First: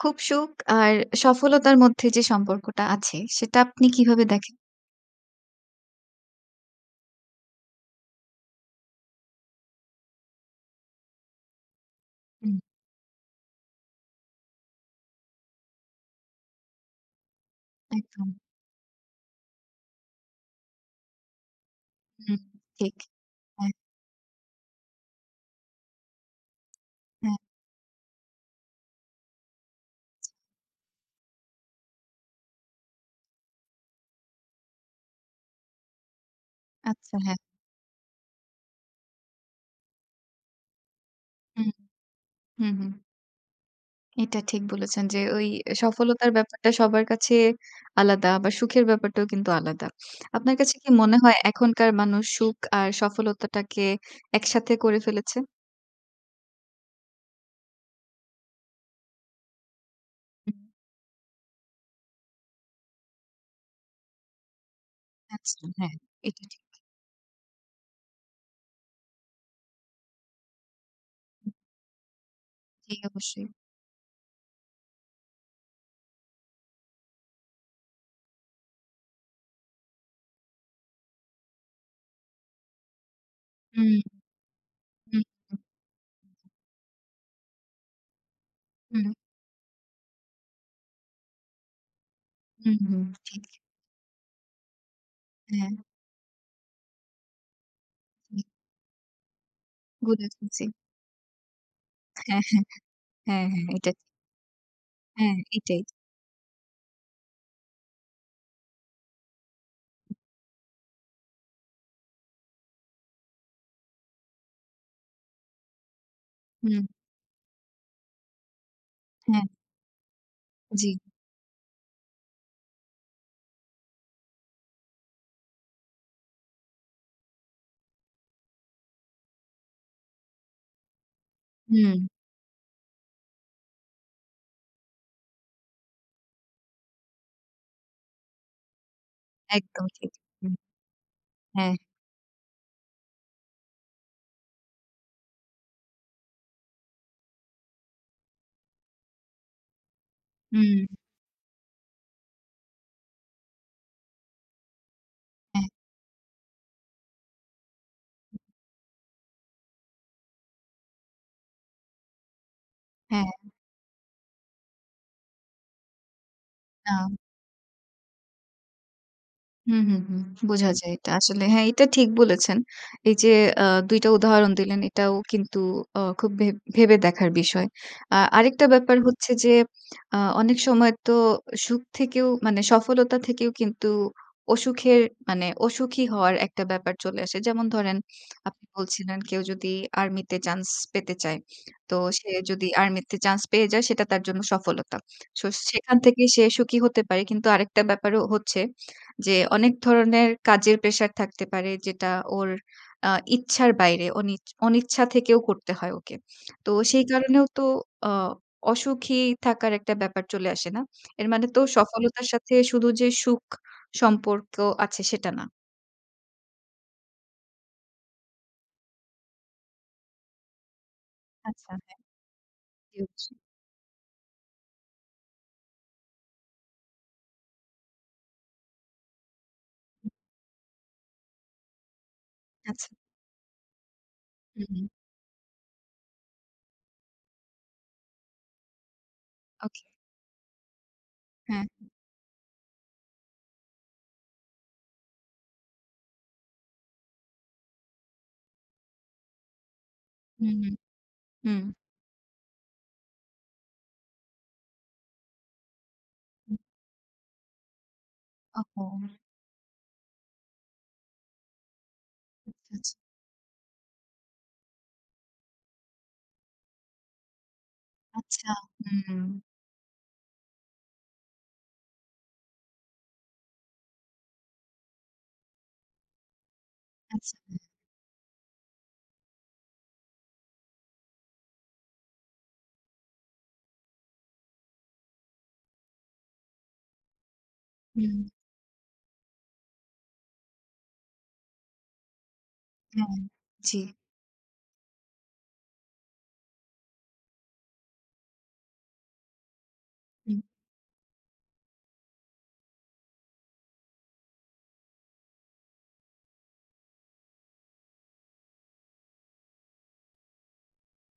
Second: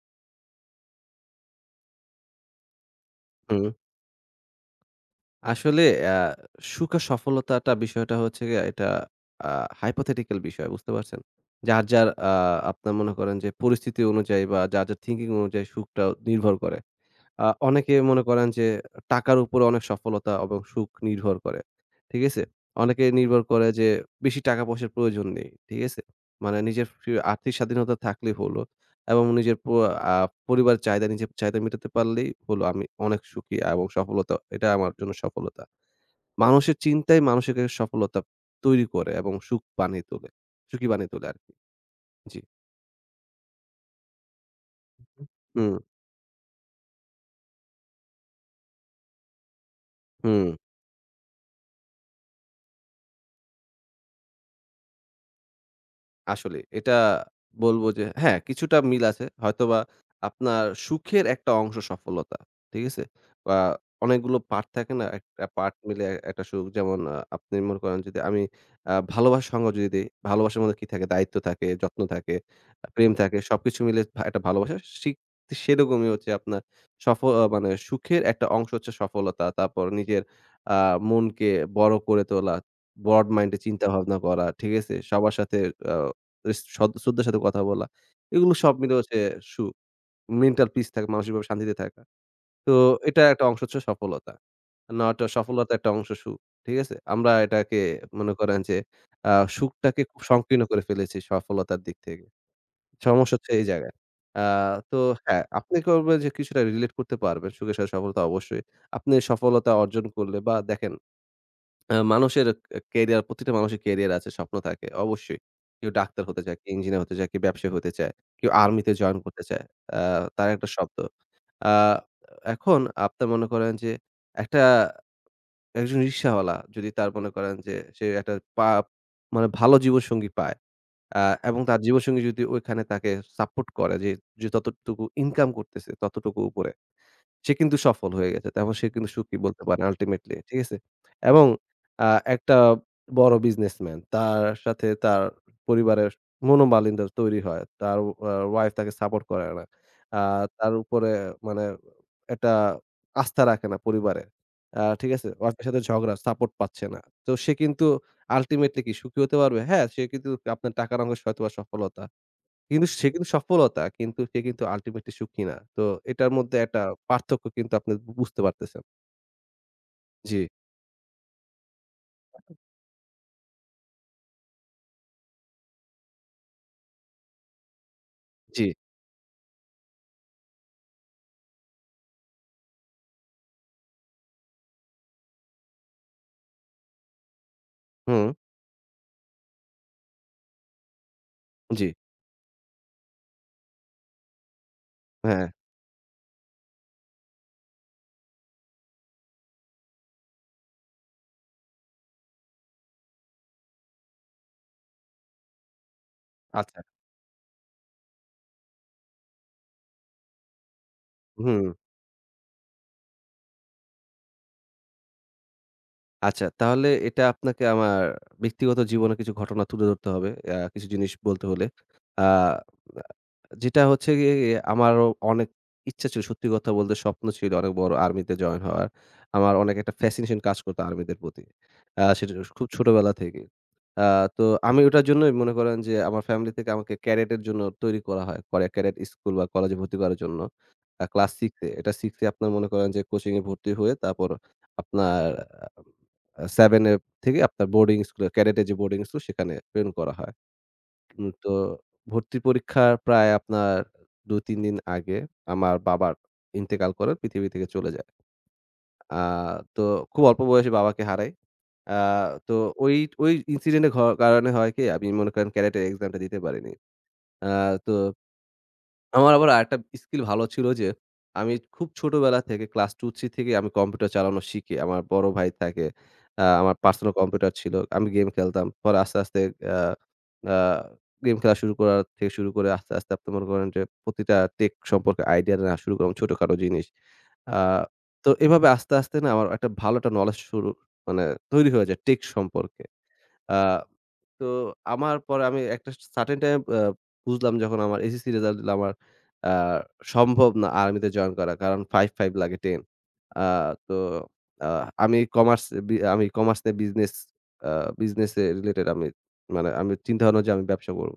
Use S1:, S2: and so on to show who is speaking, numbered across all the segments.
S1: খুব সুখ আর সফলতার মধ্যে যে সম্পর্কটা আছে, সেটা
S2: হুম।
S1: আপনি কিভাবে দেখেন?
S2: আসলে আ সুখ আর সফলতাটা বিষয়টা হচ্ছে গিয়ে এটা আ hypothetical বিষয়। বুঝতে পারছেন? যার, যার আ
S1: হুম,
S2: আপনার মনে করেন যে পরিস্থিতি অনুযায়ী বা যার, যার থিংকিং অনুযায়ী সুখটা নির্ভর করে। অনেকে মনে
S1: একদম।
S2: করেন যে টাকার উপরে অনেক সফলতা এবং সুখ নির্ভর করে। ঠিক
S1: হুম,
S2: আছে?
S1: ঠিক।
S2: অনেকে নির্ভর করে
S1: হ্যাঁ,
S2: যে বেশি টাকা-পয়সার প্রয়োজন নেই। ঠিক আছে? মানে নিজের
S1: হ্যাঁ।
S2: আর্থিক স্বাধীনতা থাকলেই হলো এবং নিজের প আ পরিবারের চাহিদা নিজের চাহিদা মেটাতে পারলেই হলো আমি অনেক সুখী এবং সফলতা এটা আমার জন্য সফলতা। মানুষের
S1: আচ্ছা,
S2: চিন্তাই
S1: হ্যাঁ।
S2: মানুষকে সফলতা তৈরি করে এবং সুখ বানিয়ে তোলে। সুখী বানিয়ে তোলে আরকি।
S1: হুম,
S2: জি।
S1: হুম, হুম। এটা ঠিক বলেছেন যে ওই
S2: হুম,
S1: সফলতার ব্যাপারটা সবার কাছে আলাদা, আবার সুখের ব্যাপারটাও কিন্তু আলাদা।
S2: হুম।
S1: আপনার কাছে কি মনে হয় এখনকার মানুষ সুখ আর সফলতাটাকে একসাথে করে ফেলেছে?
S2: আসলে এটা বলব যে হ্যাঁ, কিছুটা মিল আছে। হয়তোবা
S1: হুম,
S2: আপনার সুখের একটা অংশ সফলতা। ঠিক আছে? বা অনেকগুলো পার্ট থাকে না? একটা
S1: আচ্ছা,
S2: পার্ট
S1: হ্যাঁ,
S2: মিলে
S1: এটা
S2: একটা
S1: ঠিক।
S2: সুখ। যেমন আপনি মনে করেন যদি আমি ভালোবাসার সঙ্গ যদি দেই, ভালোবাসার মধ্যে কি থাকে? দায়িত্ব থাকে, যত্ন থাকে,
S1: জি,
S2: প্রেম থাকে।
S1: অবশ্যই।
S2: সবকিছু মিলে একটা ভালোবাসা। সেরকমই হচ্ছে আপনার সফ আ মানে সুখের একটা অংশ হচ্ছে সফলতা। তারপর নিজের আ মনকে বড় করে তোলা, ব্রড মাইন্ড এ চিন্তা
S1: হুম,
S2: ভাবনা করা। ঠিক আছে?
S1: হুম,
S2: সবার সাথে
S1: হুম,
S2: আ স সদ শ্রদ্ধার সাথে কথা বলা। এগুলো সব মিলে
S1: হুম,
S2: হচ্ছে সুখ। মেন্টাল পিস থাকা, মানসিকভাবে শান্তিতে থাকা। তো
S1: হুম, হুম,
S2: এটা
S1: ঠিক।
S2: একটা অংশ হচ্ছে সফলতা। not
S1: হ্যাঁ,
S2: সফলতার একটা অংশ সুখ। ঠিক আছে? আমরা এটাকে মনে
S1: ঠিক।
S2: করেন যে আ সুখটাকে
S1: গুড
S2: খুব
S1: আছেন
S2: সংকীর্ণ
S1: জি।
S2: করে ফেলেছি সফলতার দিক থেকে।
S1: হ্যাঁ।
S2: সমস্যা
S1: হ্যাঁ,
S2: হচ্ছে এই
S1: হ্যাঁ, এটা
S2: জায়গায়।
S1: ঠিক।
S2: আ তো
S1: হ্যাঁ,
S2: হ্যাঁ, আপনি
S1: এটাই।
S2: করবেন যে কিছুটা রিলেট করতে পারবেন সুখের সাথে সফলতা অবশ্যই। আপনি সফলতা অর্জন করলে বা দেখেন আ মানুষের ক ক্যারিয়ার প্রতিটা মানুষের ক্যারিয়ার আছে, স্বপ্ন থাকে অবশ্যই। কেউ ডাক্তার হতে চায়, কেউ
S1: হুম,
S2: ইঞ্জিনিয়ার হতে চায়, কেউ ব্যবসায়ী হতে চায়, কেউ আর্মিতে জয়েন করতে
S1: হ্যাঁ,
S2: চায়। আ তার একটা
S1: জি।
S2: শব্দ। আ এখন আপনি মনে করেন যে একটা একজন রিক্শাওয়ালা যদি তার মনে করেন যে সে একটা পা মানে ভালো জীবনসঙ্গী পায় আ এবং তার
S1: হুম,
S2: জীবনসঙ্গী যদি ওইখানে তাকে সাপোর্ট করে যে, ততটুকু ইনকাম করতেছে ততটুকু উপরে সে কিন্তু সফল হয়ে গেছে। তারপর সে কিন্তু সুখী বলতে পারেন
S1: একদম ঠিক।
S2: আল্টিমেটলি।
S1: হুম,
S2: ঠিক আছে? এবং হুম।
S1: হ্যাঁ,
S2: আ একটা বড় বিজনেসম্যান। তার সাথে তার পরিবারের মনোমালিন্য তৈরি হয়। তার ওয়াইফ তাকে সাপোর্ট করে না। আ তার
S1: হুম,
S2: উপরে মানে একটা আস্থা রাখে না পরিবারে। ঠিক আছে? ওয়াইফের
S1: হ্যাঁ,
S2: সাথে ঝগড়া, সাপোর্ট পাচ্ছে না। তো সে কিন্তু আল্টিমেটলি কি সুখী হতে পারবে? হ্যাঁ, সে কিন্তু আপনার টাকার অঙ্ক হয়তোবা সফলতা। কিন্তু সে কিন্তু
S1: হ্যাঁ,
S2: সফলতা কিন্তু সে কিন্তু ultimately সুখী না। তো এটার মধ্যে একটা
S1: না।
S2: পার্থক্য কিন্তু আপনি বুঝতে পারতেছেন।
S1: হুম, হুম, হুম।
S2: জি,
S1: বোঝা যায় এটা আসলে। হ্যাঁ, এটা ঠিক বলেছেন। এই যে আ ২ টা উদাহরণ দিলেন, এটাও কিন্তু খুব ভেবে দেখার বিষয়।
S2: জি,
S1: আরেকটা ব্যাপার হচ্ছে যে অনেক সময় তো সুখ থেকেও, মানে সফলতা থেকেও কিন্তু অসুখের, মানে অসুখী হওয়ার একটা ব্যাপার চলে আসে। যেমন ধরেন,
S2: হুম,
S1: আপনি বলছিলেন কেউ যদি আর্মিতে চান্স পেতে চায়,
S2: জি,
S1: তো সে যদি আর্মিতে চান্স পেয়ে যায় সেটা তার জন্য সফলতা।
S2: হ্যাঁ,
S1: সো সেখান থেকে সে সুখী হতে পারে। কিন্তু আরেকটা ব্যাপারও হচ্ছে যে অনেক ধরনের কাজের প্রেশার থাকতে পারে, যেটা ওর আ ইচ্ছার বাইরে, অনিচ্ছা থেকেও করতে হয় ওকে। তো
S2: আচ্ছা,
S1: সেই কারণেও তো আ অসুখী থাকার একটা ব্যাপার চলে আসে না? এর মানে তো
S2: হুম,
S1: সফলতার সাথে শুধু যে সুখ সম্পর্ক আছে সেটা না।
S2: আচ্ছা, তাহলে এটা আপনাকে আমার ব্যক্তিগত জীবনে কিছু ঘটনা তুলে ধরতে হবে। কিছু জিনিস বলতে হলে।
S1: আচ্ছা, হ্যাঁ।
S2: আ
S1: জি, অবশ্যই।
S2: যেটা হচ্ছে গিয়ে আমারও অনেক ইচ্ছা ছিল সত্যি কথা বলতে, স্বপ্ন ছিল অনেক বড় আর্মিতে জয়েন হওয়ার। আমার অনেক একটা ফ্যাসিনেশন কাজ করতো আর্মিদের প্রতি। সেটা খুব
S1: আচ্ছা।
S2: ছোটবেলা থেকে। আ তো
S1: হুম,
S2: আমি
S1: হুম।
S2: ওটার জন্যই মনে করেন যে আমার ফ্যামিলি থেকে আমাকে ক্যাডেট এর জন্য তৈরি করা হয়। করে ক্যাডেট স্কুল বা কলেজে
S1: ওকে।
S2: ভর্তি করার জন্য। ক্লাস 6
S1: হ্যাঁ।
S2: এ। এটা 6 এ আপনার মনে করেন যে কোচিং এ ভর্তি হয়ে তারপর আপনার 7 এ থেকে আপনার বোর্ডিং স্কুলে ক্যাডেটের যে বোর্ডিং স্কুল সেখানে ট্রেন করা হয়।
S1: হুম, হুম।
S2: তো
S1: হুম।
S2: ভর্তি পরীক্ষার প্রায় আপনার ২-৩ দিন আগে আমার বাবার
S1: হুম।
S2: ইন্তেকাল করেন, পৃথিবী থেকে চলে যায়।
S1: ওহো!
S2: আ তো খুব অল্প বয়সে বাবাকে হারাই। আ তো
S1: আচ্ছা,
S2: ওই
S1: আচ্ছা।
S2: ওই ইনসিডেন্ট এর কারণে হয় কি, আমি মনে করেন ক্যাডেটের এক্সামটা দিতে পারিনি। আ তো
S1: আচ্ছা। হুম।
S2: আমার আবার আরেকটা স্কিল ভালো ছিল যে, আমি খুব ছোটবেলা থেকে ক্লাস 2, 3 থেকেই আমি কম্পিউটার চালানো শিখি। আমার বড় ভাই থাকে। আমার পার্সোনাল
S1: আচ্ছা।
S2: কম্পিউটার ছিল। আমি গেম খেলতাম। পরে আস্তে, আস্তে আ আ গেম খেলা শুরু করার থেকে শুরু করে আস্তে, আস্তে আপনি মনে করেন যে প্রতিটা টেক সম্পর্কে আইডিয়া নেয়া শুরু করলাম, ছোটখাটো জিনিস। আ
S1: হুম।
S2: তো এভাবে আস্তে, আস্তে না আমার একটা ভালো একটা নলেজ শুরু, মানে তৈরি হয়ে যায় টেক সম্পর্কে।
S1: হ্যাঁ।
S2: আ
S1: জি।
S2: তো আমার পরে আমি একটা সার্টেন টাইম বুঝলাম, যখন আমার এসএসসি রেজাল্ট দিল আমার আ
S1: হুম।
S2: সম্ভব না আর্মিতে জয়েন করা। কারণ 5-5 লাগে 10। আ তো আ আমি কমার্স, আমি কমার্স নিয়ে বিজনেস, আ বিজনেস এ রিলেটেড আমি, মানে আমি চিন্তা ভাবনা যে আমি ব্যবসা করব।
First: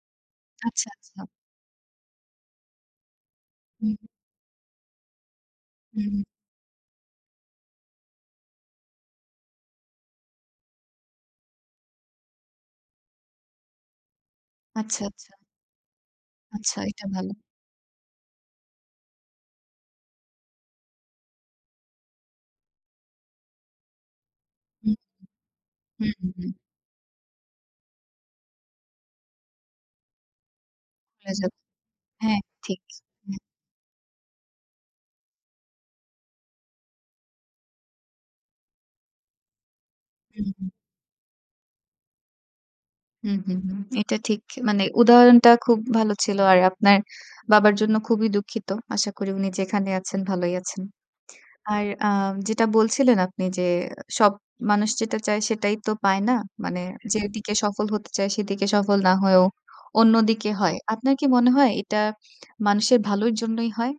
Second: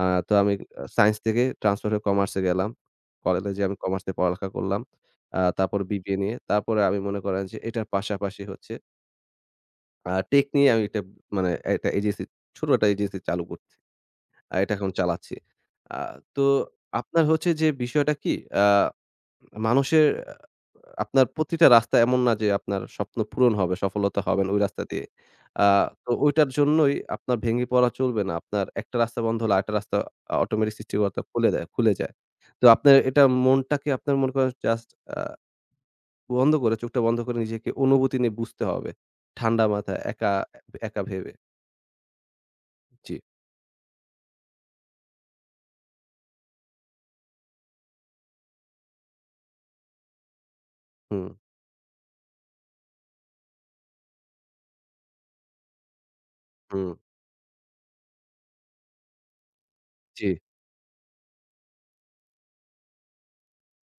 S2: আ তো আমি
S1: আচ্ছা,
S2: সায়েন্স
S1: আচ্ছা।
S2: থেকে ট্রান্সফার হয়ে কমার্সে গেলাম। কলেজে আমি
S1: হুম,
S2: কমার্স নিয়ে পড়ালেখা করলাম। তারপর বিবিএ
S1: হুম।
S2: নিয়ে। তারপরে আমি মনে করেন যে এটার পাশাপাশি হচ্ছে টেক নিয়ে আমি একটা, মানে একটা এজেন্সি, ছোট একটা এজেন্সি চালু করছি। এটা এখন
S1: আচ্ছা, আচ্ছা।
S2: চালাচ্ছি। আ তো
S1: আচ্ছা, এটা
S2: আপনার
S1: ভালো।
S2: হচ্ছে যে বিষয়টা কি, আ মানুষের আহ, আপনার প্রতিটা রাস্তা এমন না যে আপনার স্বপ্ন পূরণ হবে, সফলতা হবেন ওই রাস্তা
S1: হুম,
S2: দিয়ে। আ
S1: হুম,
S2: তো
S1: হুম,
S2: ওইটার
S1: হুম।
S2: জন্যই আপনার ভেঙে পড়া চলবে না। আপনার একটা রাস্তা বন্ধ হলে আরেকটা রাস্তা অটোমেটিক সৃষ্টিকর্তা
S1: ভুলে
S2: খুলে
S1: যাব।
S2: দেয়, খুলে যায়।
S1: হ্যাঁ,
S2: তো
S1: ঠিক।
S2: আপনার এটা
S1: হুম,
S2: মনটাকে আপনার মনে করেন জাস্ট আ বন্ধ করে, চোখটা বন্ধ করে নিজেকে অনুভূতি নিয়ে বুঝতে হবে। ঠান্ডা মাথায় একা
S1: হুম, হুম।
S2: একা ভেবে। জি।
S1: হুম, হুম, হুম। এটা ঠিক। মানে উদাহরণটা খুব ভালো ছিল। আর আপনার বাবার জন্য খুবই দুঃখিত। আশা করি উনি যেখানে আছেন ভালোই আছেন।
S2: হুম,
S1: আর যেটা বলছিলেন আপনি যে সব মানুষ যেটা চায় সেটাই তো পায় না। মানে
S2: হুম।
S1: যেদিকে সফল হতে চায় সেদিকে সফল না হয়েও
S2: জি।
S1: অন্যদিকে হয়। আপনার কি মনে হয় এটা মানুষের ভালোর জন্যই হয়?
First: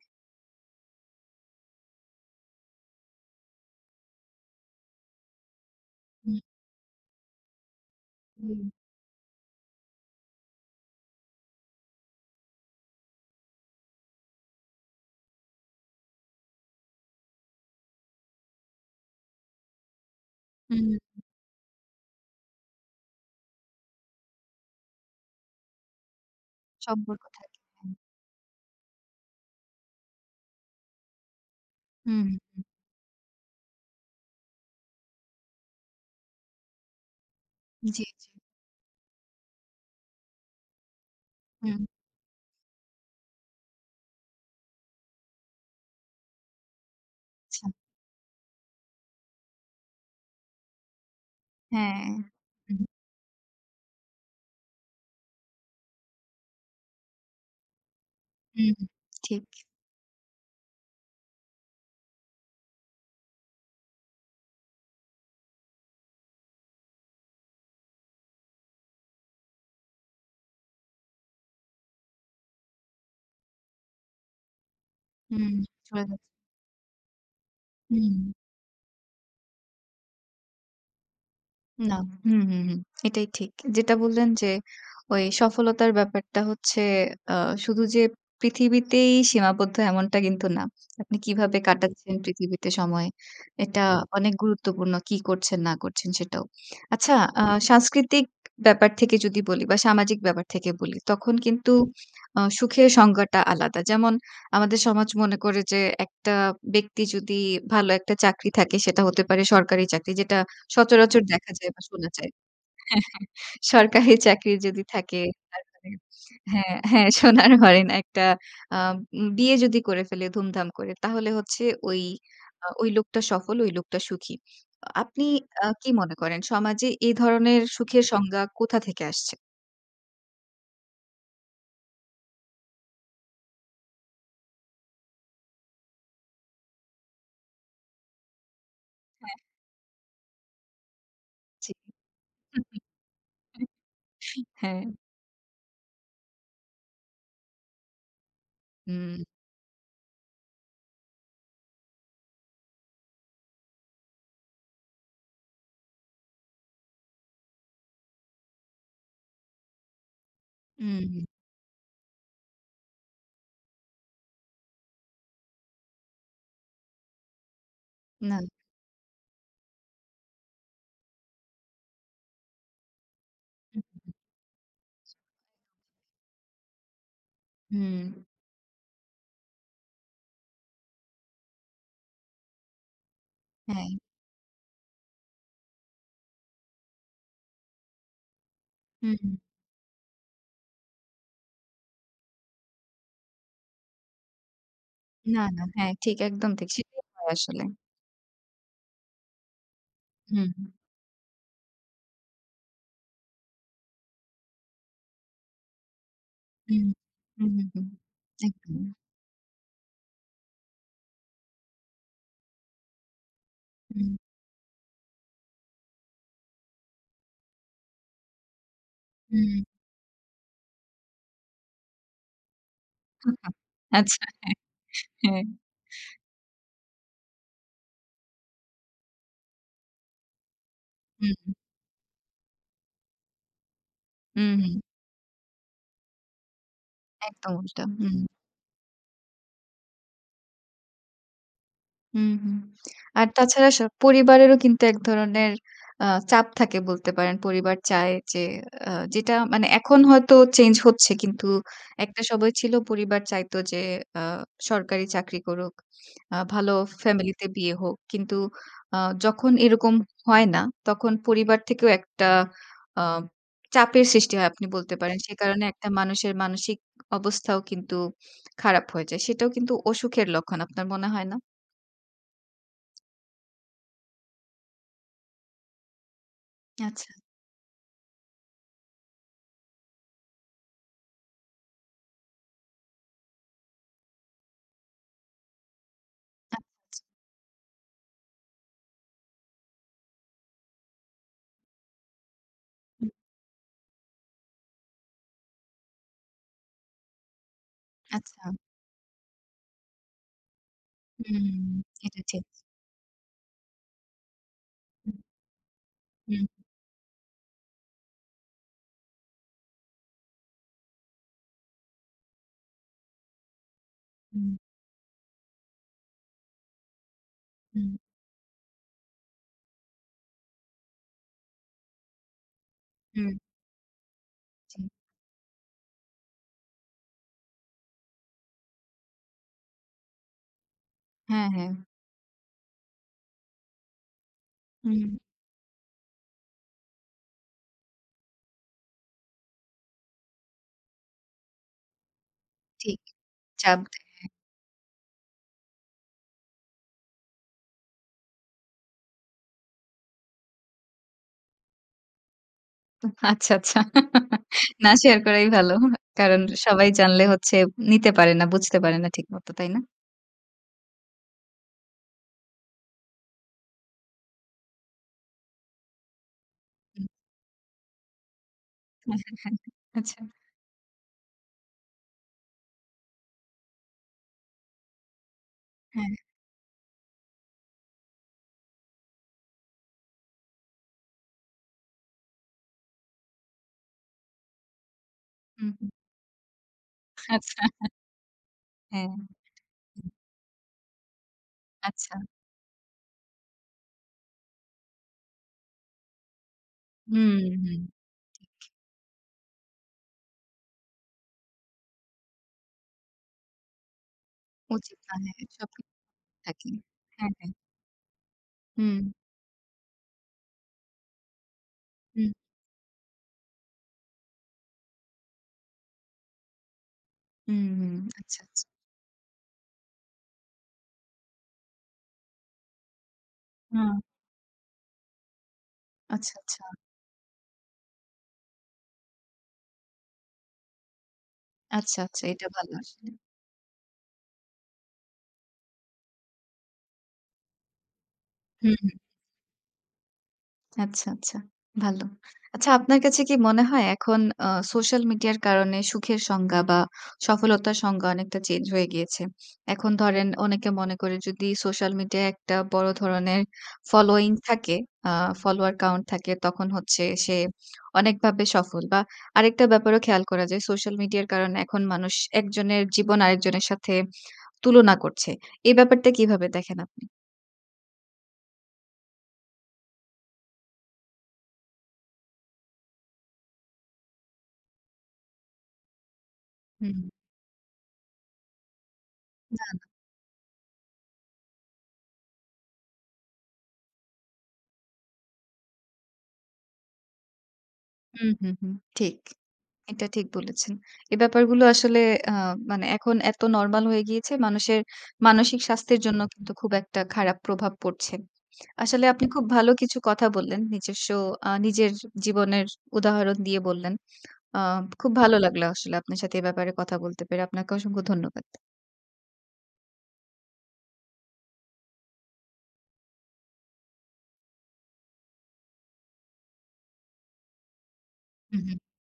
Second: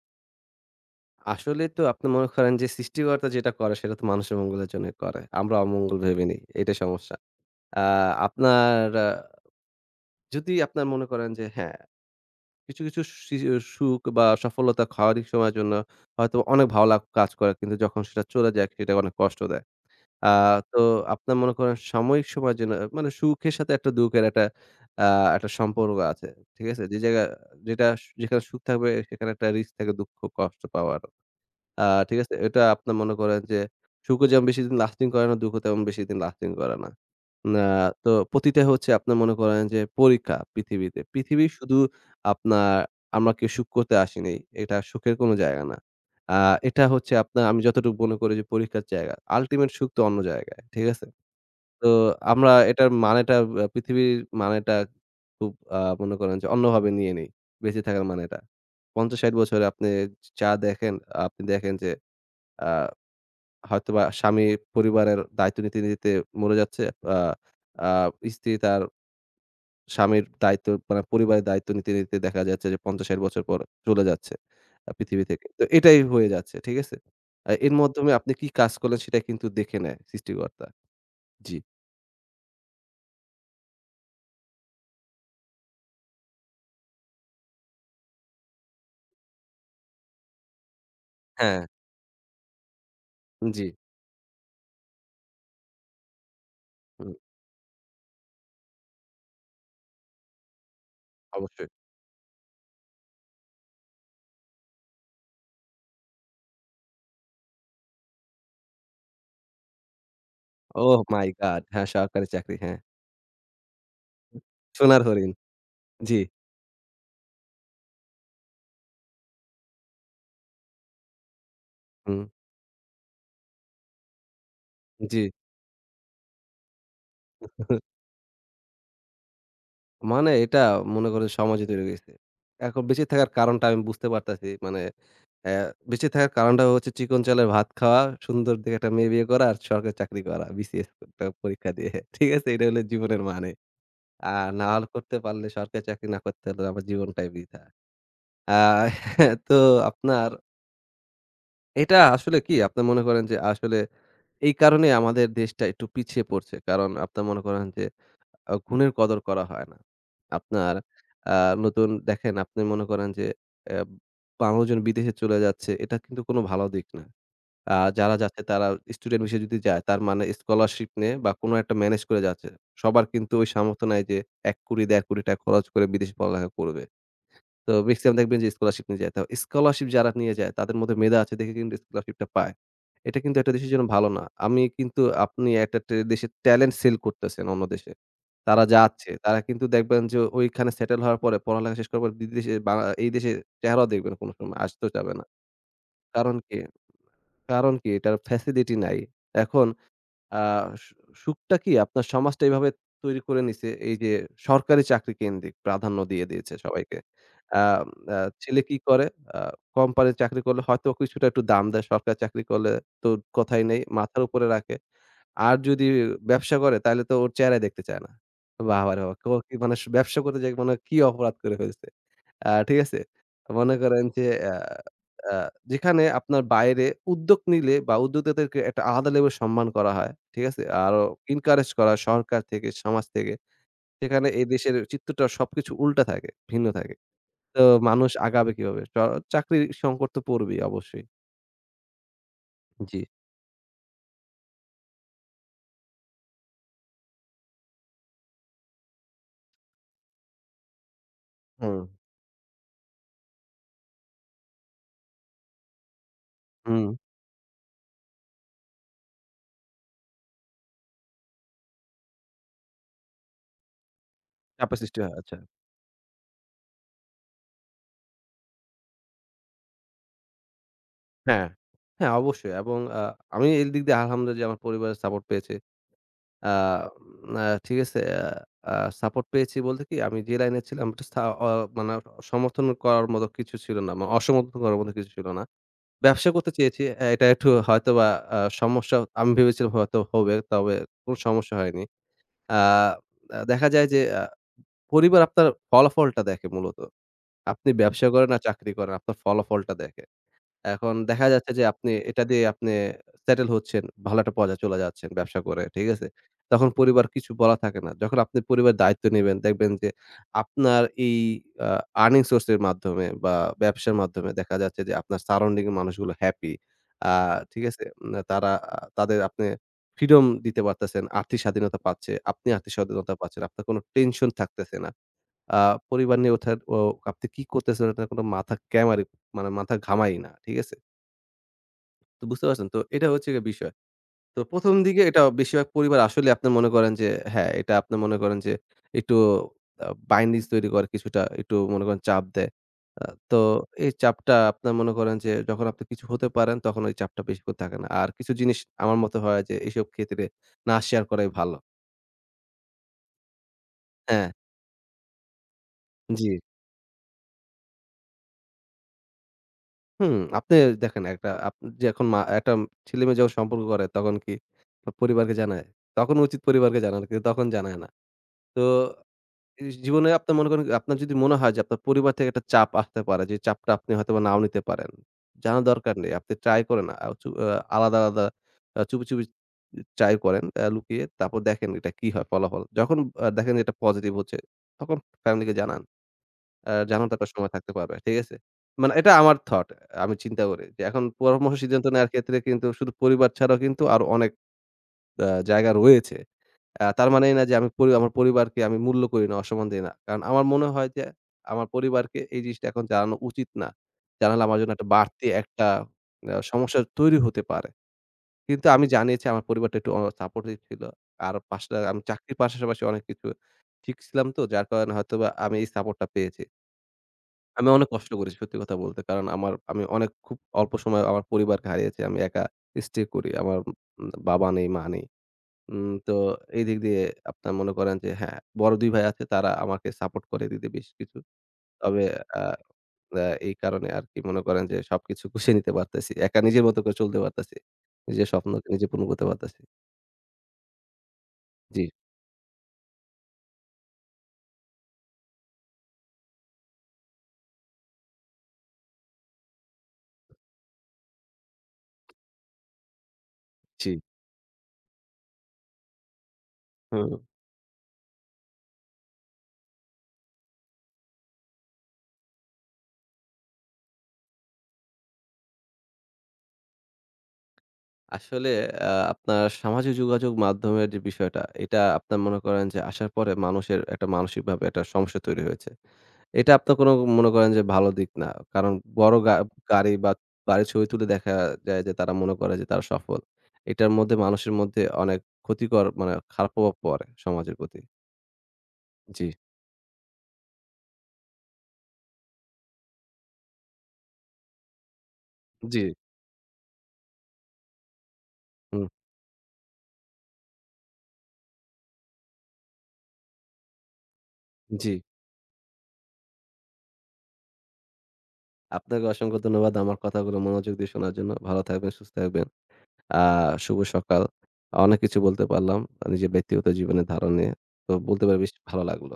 S2: আসলে তো আপনি মনে করেন যে সৃষ্টিকর্তা যেটা করে সেটা তো মানুষের মঙ্গলের জন্য করে। আমরা অমঙ্গল ভেবে
S1: হুম,
S2: নেই। এটাই সমস্যা। আ
S1: হুম,
S2: আপনার আ যদি আপনার মনে করেন যে হ্যাঁ, কিছু, কিছু সি সুখ বা সফলতা ক্ষণিক সময়ের জন্য হয়তো অনেক ভালো কাজ করে। কিন্তু যখন সেটা চলে যায় সেটা অনেক কষ্ট দেয়। আ তো
S1: হুম।
S2: আপনার মনে করেন সাময়িক সময়ের জন্য, মানে সুখের সাথে একটা দুঃখের আ একটা সম্পর্ক আছে। ঠিক আছে? যে
S1: সম্পর্ক
S2: জায়গায়
S1: থাকে।
S2: যেটা যেখানে সুখ থাকবে সেখানে একটা রিস্ক থাকে দুঃখ, কষ্ট পাওয়ার। আ ঠিক
S1: হুম,
S2: আছে? এটা আপনার মনে করেন যে সুখও যেমন বেশিদিন লাস্টিং করে না, দুঃখও তেমন বেশিদিন লাস্টিং করে না। না,
S1: জি,
S2: তো
S1: জি।
S2: প্রতিটা হচ্ছে আপনার মনে করেন যে পরীক্ষা পৃথিবীতে। পৃথিবী শুধু
S1: হুম।
S2: আপনার আমাকে সুখ করতে আসেনি। এটা সুখের কোনো জায়গা না। আ এটা হচ্ছে আপনার, আমি
S1: আচ্ছা,
S2: যতটুকু মনে করি যে পরীক্ষার জায়গা। আল্টিমেট সুখ তো অন্য জায়গায়। ঠিক আছে? তো
S1: হ্যাঁ।
S2: আমরা
S1: হুম,
S2: এটার মানেটা, পৃথিবীর মানেটা খুব মনে করেন যে অন্যভাবে নিয়ে নেই। বেঁচে থাকার মানেটা।
S1: হুম,
S2: ৫০-৬০
S1: ঠিক।
S2: বছরে আপনি যা দেখেন, আপনি দেখেন যে আ হয়তোবা স্বামী পরিবারের দায়িত্ব নিতে, নিতে মরে যাচ্ছে। আ আ স্ত্রী তার স্বামীর দায়িত্ব মানে পরিবারের দায়িত্ব নিতে, নিতে দেখা যাচ্ছে যে ৫০-৬০ বছর পর চলে যাচ্ছে পৃথিবী থেকে।
S1: হুম,
S2: তো এটাই
S1: চলে
S2: হয়ে
S1: যাচ্ছে।
S2: যাচ্ছে। ঠিক আছে? এর মাধ্যমে
S1: হুম।
S2: আপনি কি কাজ করলেন সেটা কিন্তু দেখে নেয় সৃষ্টিকর্তা। জি।
S1: না। হুম, হুম, হুম। এটাই ঠিক। যেটা বললেন যে ওই সফলতার ব্যাপারটা হচ্ছে আ শুধু যে পৃথিবীতেই সীমাবদ্ধ এমনটা কিন্তু না। আপনি কিভাবে
S2: হ্যাঁ।
S1: জি। কাটাচ্ছেন পৃথিবীতে সময়,
S2: জি,
S1: এটা হুম। অনেক গুরুত্বপূর্ণ। কি করছেন না করছেন সেটাও।
S2: হুম,
S1: আচ্ছা, আ সাংস্কৃতিক ব্যাপার থেকে যদি বলি বা সামাজিক ব্যাপার থেকে বলি, তখন
S2: অবশ্যই।
S1: কিন্তু হুম। সুখের সংজ্ঞাটা আলাদা। যেমন, আমাদের সমাজ মনে করে যে একটা ব্যক্তি যদি ভালো একটা চাকরি থাকে, সেটা হতে পারে সরকারি চাকরি যেটা
S2: ওহ
S1: সচরাচর
S2: মাই
S1: দেখা
S2: গড!
S1: যায় বা
S2: হ্যাঁ,
S1: শোনা
S2: সরকারি
S1: যায়।
S2: চাকরি। হ্যাঁ।
S1: হ্যাঁ, হ্যাঁ। সরকারি চাকরি যদি
S2: সোনার
S1: থাকে,
S2: হরিণ।
S1: তারপরে
S2: জি,
S1: হ্যাঁ, হ্যাঁ, সোনার হরিণ, একটা আ বিয়ে যদি করে ফেলে ধুমধাম করে, তাহলে হচ্ছে ওই
S2: হুম,
S1: ওই লোকটা সফল, ওই লোকটা সুখী।
S2: জি।
S1: আপনি কি মনে করেন সমাজে এই ধরনের সুখের সংজ্ঞা কোথা থেকে আসছে?
S2: মানে এটা মনে করেন সমাজে তৈরি হইছে। এখন বেঁচে থাকার কারণটা আমি বুঝতে পারতাছি। মানে অ্যা বেঁচে থাকার কারণটা হচ্ছে চিকন চালের ভাত খাওয়া, সুন্দর দেখে একটা মেয়ে বিয়ে
S1: হ্যাঁ।
S2: করা আর সরকারি চাকরি করা। বিসিএস একটা পরীক্ষা
S1: জি।
S2: দিয়ে। ঠিক আছে? এটা হলো জীবনের মানে। আর না
S1: হ্যাঁ।
S2: হলে করতে পারলে, সরকারি চাকরি না করতে পারলে আমার জীবনটাই বৃথা। আ
S1: হুম,
S2: তো আপনার এটা আসলে কি, আপনি মনে করেন যে আসলে এই কারণেই আমাদের দেশটা একটু পিছিয়ে পড়ছে। কারণ আপনি মনে করেন যে গুণের কদর করা হয় না। আপনার
S1: হুম,
S2: আ নতুন দেখেন আপনি মনে করেন যে অ্যা ১২ জন বিদেশে চলে যাচ্ছে, এটা কিন্তু কোনো ভালো দিক না। যারা
S1: না।
S2: যাচ্ছে তারা স্টুডেন্ট হিসেবে যদি যায় তার মানে স্কলারশিপ নিয়ে বা কোনো একটা ম্যানেজ করে যাচ্ছে। সবার কিন্তু ওই সামর্থ্য নাই যে ৳১,০০,০০,০০০ ৳১,২০,০০,০০০ খরচ করে বিদেশে পড়ালেখা করবে। তো
S1: হুম,
S2: মেক্সিমাম দেখবেন যে স্কলারশিপ নিয়ে যায়। তো স্কলারশিপ যারা নিয়ে যায় তাদের মধ্যে মেধা আছে দেখে কিন্তু স্কলারশিপটা পায়। এটা কিন্তু একটা দেশের জন্য
S1: হ্যাঁ।
S2: ভালো না। আমি কিন্তু, আপনি একটা দেশের ট্যালেন্ট সেল করতেছেন অন্য দেশে। তারা যাচ্ছে।
S1: হুম,
S2: তারা কিন্তু দেখবেন যে ওইখানে সেটেল হওয়ার পরে, পড়ালেখা শেষ করার পরে বিদেশে বা এই দেশের চেহারাও দেখবে না কোনো সময়। আসতেও চাবে না।
S1: না, না। হ্যাঁ, ঠিক,
S2: কারণ
S1: একদম
S2: কি?
S1: ঠিক। সেটাই হয় আসলে।
S2: কারণ কি? এটার ফ্যাসিলিটি নাই। এখন আ
S1: হুম।
S2: সু সুখটা কি আপনার সমাজটা এভাবে তৈরি করে নিছে, এই যে সরকারি চাকরি কেন্দ্রিক প্রাধান্য দিয়ে দিয়েছে
S1: হুম,
S2: সবাইকে।
S1: হুম, হুম,
S2: আম
S1: হুম।
S2: আ ছেলে কি
S1: একদম।
S2: করে? আ কোম্পানির চাকরি করলে হয়তো কিছুটা একটু দাম দেয়। সরকারি চাকরি করলে তো কথাই নেই।
S1: হুম,
S2: মাথার উপরে রাখে। আর যদি ব্যবসা করে তাহলে তো ওর চেহারাই দেখতে চায় না। বাবা রে বাবা! ও কি,
S1: হুম।
S2: মানে ব্যবসা করতে যেয়ে মনে হয় কি অপরাধ করে ফেলছে। ঠিক আছে? মনে করেন যে
S1: আচ্ছা,
S2: আ
S1: হ্যাঁ,
S2: আ
S1: হ্যাঁ।
S2: যেখানে আপনার বাইরে উদ্যোগ নিলে বা উদ্যোক্তাদেরকে একটা আলাদা লেভেল সম্মান করা হয়। ঠিক আছে? আরো
S1: হুম,
S2: encourage করা হয় সরকার থেকে, সমাজ থেকে। সেখানে এই
S1: হুম,
S2: দেশের
S1: হুম।
S2: চিত্রটা সবকিছু উল্টা থাকে, ভিন্ন থাকে।
S1: একদম
S2: তো
S1: উল্টা।
S2: মানুষ
S1: হুম।
S2: আগাবে কিভাবে? চাকরির সংকট তো পড়বেই অবশ্যই।
S1: হুম, হুম।
S2: জি।
S1: আর তাছাড়া স পরিবারেরও কিন্তু এক ধরনের চাপ থাকে বলতে পারেন। পরিবার চায় যে যেটা মানে এখন হয়তো চেঞ্জ হচ্ছে, কিন্তু
S2: হুম,
S1: একটা সময় ছিল পরিবার চাইতো যে আ সরকারি চাকরি করুক, ভালো
S2: হুম।
S1: ফ্যামিলিতে বিয়ে হোক। কিন্তু আ যখন এরকম হয় না, তখন পরিবার থেকেও একটা আ চাপের সৃষ্টি হয় আপনি
S2: চাপের
S1: বলতে
S2: সৃষ্টি হয়।
S1: পারেন। সে
S2: আচ্ছা।
S1: কারণে একটা মানুষের মানসিক অবস্থাও কিন্তু খারাপ হয়ে যায়। সেটাও কিন্তু অসুখের লক্ষণ। আপনার মনে হয় না?
S2: হ্যাঁ, হ্যাঁ অবশ্যই, এবং আমি এই দিক দিয়ে আলহামদুলিল্লাহ আমার পরিবারের সাপোর্ট পেয়েছি। আ
S1: আচ্ছা।
S2: আ ঠিক আছে? আ সাপোর্ট পেয়েছি বলতে কি, আমি যে লাইনে ছিলাম একটু সা অ মানে সমর্থন করার মতো কিছু ছিল না। মানে অসমর্থন করার মতো কিছু ছিল না। ব্যবসা করতে
S1: আচ্ছা,
S2: চেয়েছি। এটা একটু হয়তোবা সমস্যা আমি ভেবেছিলাম হয়তো হবে। তবে কোন সমস্যা হয়নি। আ দেখা যায় যে পরিবার আপনার ফলাফলটা দেখে মূলত। আপনি ব্যবসা করেন আর
S1: আচ্ছা।
S2: চাকরি করেন, আপনার ফলাফলটা দেখে। এখন দেখা যাচ্ছে
S1: হুম,
S2: যে আপনি
S1: এটা
S2: এটা দিয়ে
S1: ঠিক।
S2: আপনি সেটেল হচ্ছেন। ভালো একটা পর্যায়ে চলে যাচ্ছেন
S1: হুম,
S2: ব্যবসা করে। ঠিক আছে?
S1: হুম,
S2: তখন পরিবার কিছু বলা থাকে না। যখন আপনি পরিবারের দায়িত্ব নিবেন দেখবেন যে আপনার এই আ আর্নিং সোর্স এর মাধ্যমে বা ব্যবসার মাধ্যমে
S1: হুম,
S2: দেখা যাচ্ছে যে আপনার সারাউন্ডিং এর মানুষগুলো হ্যাপি। আ ঠিক আছে?
S1: হুম,
S2: তারা তাদের আপনি ফ্রিডম দিতে পারতেছেন। আর্থিক স্বাধীনতা পাচ্ছে। আপনি আর্থিক স্বাধীনতা
S1: হুম,
S2: পাচ্ছেন। আপনার কোনো টেনশন থাকতেছে
S1: ঠিক।
S2: না। আ পরিবার নিয়ে ওঠার ও আপনি কি করতেছেন, ওটার কোনো মাথা মানে মাথা ঘামায়ই না। ঠিক আছে?
S1: হ্যাঁ, হ্যাঁ।
S2: তো বুঝতে পারছেন? তো এটা হচ্ছে গিয়ে বিষয়। তো ১ম দিকে
S1: হুম,
S2: এটা বেশিরভাগ পরিবার আসলে আপনি মনে করেন যে হ্যাঁ, এটা আপনি মনে করেন যে একটু বাইন্ডিজ তৈরি করে কিছুটা একটু মনে করেন চাপ দেয়।
S1: ঠিক।
S2: আ তো
S1: চাপ
S2: এই
S1: দেয়।
S2: চাপটা আপনার মনে করেন যে যখন আপনি কিছু হতে পারেন তখন ওই চাপটা বেশিক্ষণ থাকে না। আর কিছু জিনিস আমার মতে হয় যে এসব ক্ষেত্রে না শেয়ার করাই ভালো।
S1: আচ্ছা, আচ্ছা।
S2: হ্যাঁ,
S1: না শেয়ার করাই ভালো।
S2: জি।
S1: কারণ সবাই জানলে হচ্ছে নিতে পারে না, বুঝতে পারে না ঠিকমতো, তাই না?
S2: হুম, আপনি দেখেন একটা আপ যখন মা একটা ছেলে-মেয়ে যখন সম্পর্ক করে তখন কি পরিবারকে জানায়? তখন উচিত পরিবারকে জানানো,
S1: হুম।
S2: কিন্তু তখন জানায় না। তো এই জীবনে
S1: আচ্ছা।
S2: আপনার মনে করেন আপনার যদি মনে হয় যে আপনার পরিবার থেকে একটা চাপ আসতে পারে, যে চাপটা আপনি হয়তোবা নাও নিতে পারেন। জানার দরকার নেই।
S1: হ্যাঁ।
S2: আপনি ট্রাই করেন আ চু আ আলাদা, আলাদা চুপি, চুপি ট্রাই করেন লুকিয়ে। তারপর দেখেন এটা কি হয় ফলাফল। যখন দেখেন এটা পজিটিভ হচ্ছে, তখন ফ্যামিলিকে
S1: হুম,
S2: জানান।
S1: হুম।
S2: জানানোর তো একটা সময়
S1: আচ্ছা।
S2: থাকতে পারবে। ঠিক আছে? মানে
S1: হ্যাঁ।
S2: এটা
S1: হুম,
S2: আমার থট। আমি চিন্তা করি যে এখন পরামর্শ, সিদ্ধান্ত নেওয়ার
S1: আচ্ছা।
S2: ক্ষেত্রে কিন্তু শুধু পরিবার ছাড়াও কিন্তু আরো অনেক জায়গা রয়েছে। তার মানে
S1: হুম,
S2: এই না যে আমি
S1: হুম।
S2: আমার পরিবারকে আমি মূল্য করি না, অসম্মান দেই না। কারণ আমার মনে হয় যে আমার পরিবারকে এই জিনিসটা এখন জানানো উচিত না। জানালে আমার জন্য একটা
S1: উচিত
S2: বাড়তি
S1: না। হ্যাঁ,
S2: একটা
S1: সবকিছু থাকে।
S2: সমস্যা তৈরি
S1: হ্যাঁ,
S2: হতে
S1: হ্যাঁ।
S2: পারে। কিন্তু আমি
S1: হুম,
S2: জানিয়েছি, আমার পরিবারটা একটু সাপোর্টিভ ছিল। আর পাশে আমি
S1: হুম,
S2: চাকরির পাশাপাশি অনেক কিছু শিখছিলাম, তো যার কারণে হয়তোবা আমি এই সাপোর্টটা পেয়েছি।
S1: হুম,
S2: আমি অনেক
S1: হুম।
S2: কষ্ট করেছি
S1: আচ্ছা,
S2: সত্যি
S1: আচ্ছা।
S2: কথা বলতে। কারণ আমি অনেক খুব অল্প সময়ে আমার পরিবারকে হারিয়েছি। আমি একা স্টে করি। আমার
S1: হুম।
S2: বাবা নেই, মা নেই। তো
S1: আচ্ছা,
S2: এই
S1: আচ্ছা।
S2: দিক দিয়ে আপনার মনে করেন যে হ্যাঁ, বড় ২ ভাই আছে, তারা আমাকে সাপোর্ট করে দিতে বেশ কিছু।
S1: আচ্ছা,
S2: তবে
S1: আচ্ছা।
S2: আ
S1: এটা ভালো আসলে।
S2: আ এই কারণে আরকি মনে করেন যে সবকিছু গুছিয়ে নিতে পারতেছি। একা নিজের মতো করে চলতে পারতেছি। নিজের স্বপ্নকে নিজে
S1: হুম।
S2: পূরণ করতে পারতেছি।
S1: আচ্ছা, আচ্ছা।
S2: জি।
S1: ভালো। আচ্ছা, আপনার কাছে কি মনে হয় এখন সোশ্যাল মিডিয়ার কারণে সুখের সংজ্ঞা বা সফলতার সংজ্ঞা অনেকটা চেঞ্জ হয়ে গিয়েছে। এখন ধরেন, অনেকে মনে করে যদি সোশ্যাল মিডিয়ায় একটা বড় ধরনের
S2: জি।
S1: ফলোইং থাকে, আ ফলোয়ার কাউন্ট থাকে, তখন হচ্ছে
S2: হুম।
S1: সে অনেকভাবে সফল। বা আরেকটা ব্যাপারও খেয়াল করা যায়, সোশ্যাল মিডিয়ার কারণে এখন মানুষ একজনের জীবন আরেকজনের সাথে তুলনা করছে। এই ব্যাপারটা কিভাবে দেখেন আপনি?
S2: আসলে আ আপনার সামাজিক যোগাযোগ মাধ্যমের যে বিষয়টা, এটা আপনার মনে করেন যে আসার পরে মানুষের একটা মানসিকভাবে একটা সমস্যা তৈরি হয়েছে। এটা আপনার কোনো
S1: হুম।
S2: মনে করেন যে ভালো দিক না। কারণ বড় গাড়ি বা বাড়ির ছবি তুলে দেখা যায় যে তারা মনে করে যে তারা সফল। এটার মধ্যে মানুষের মধ্যে অনেক ক্ষতিকর মানে খারাপ প্রভাব পড়ে সমাজের প্রতি।
S1: হুম, হুম, হুম। ঠিক।
S2: জি,
S1: এটা ঠিক বলেছেন। এই ব্যাপারগুলো আসলে আ মানে এখন এত নরমাল হয়ে গিয়েছে, মানুষের মানসিক
S2: জি।
S1: স্বাস্থ্যের জন্য কিন্তু খুব একটা খারাপ প্রভাব পড়ছে।
S2: হুম,
S1: আসলে আপনি খুব ভালো কিছু কথা বললেন। নিজস্ব নিজের জীবনের উদাহরণ দিয়ে বললেন। আ
S2: জি।
S1: খুব ভালো লাগলো আসলে আপনার সাথে এ ব্যাপারে কথা বলতে পেরে। আপনাকে অসংখ্য ধন্যবাদ।
S2: আপনাকে অসংখ্য ধন্যবাদ আমার কথাগুলো মনোযোগ দিয়ে শোনার জন্য। ভালো থাকবেন, সুস্থ থাকবেন। আ শুভ সকাল। অনেক কিছু বলতে পারলাম। নিজের ব্যক্তিগত জীবনের ধারণা নিয়ে। তো বলতে পেরে বেশ
S1: হু, হু।
S2: ভালো লাগলো।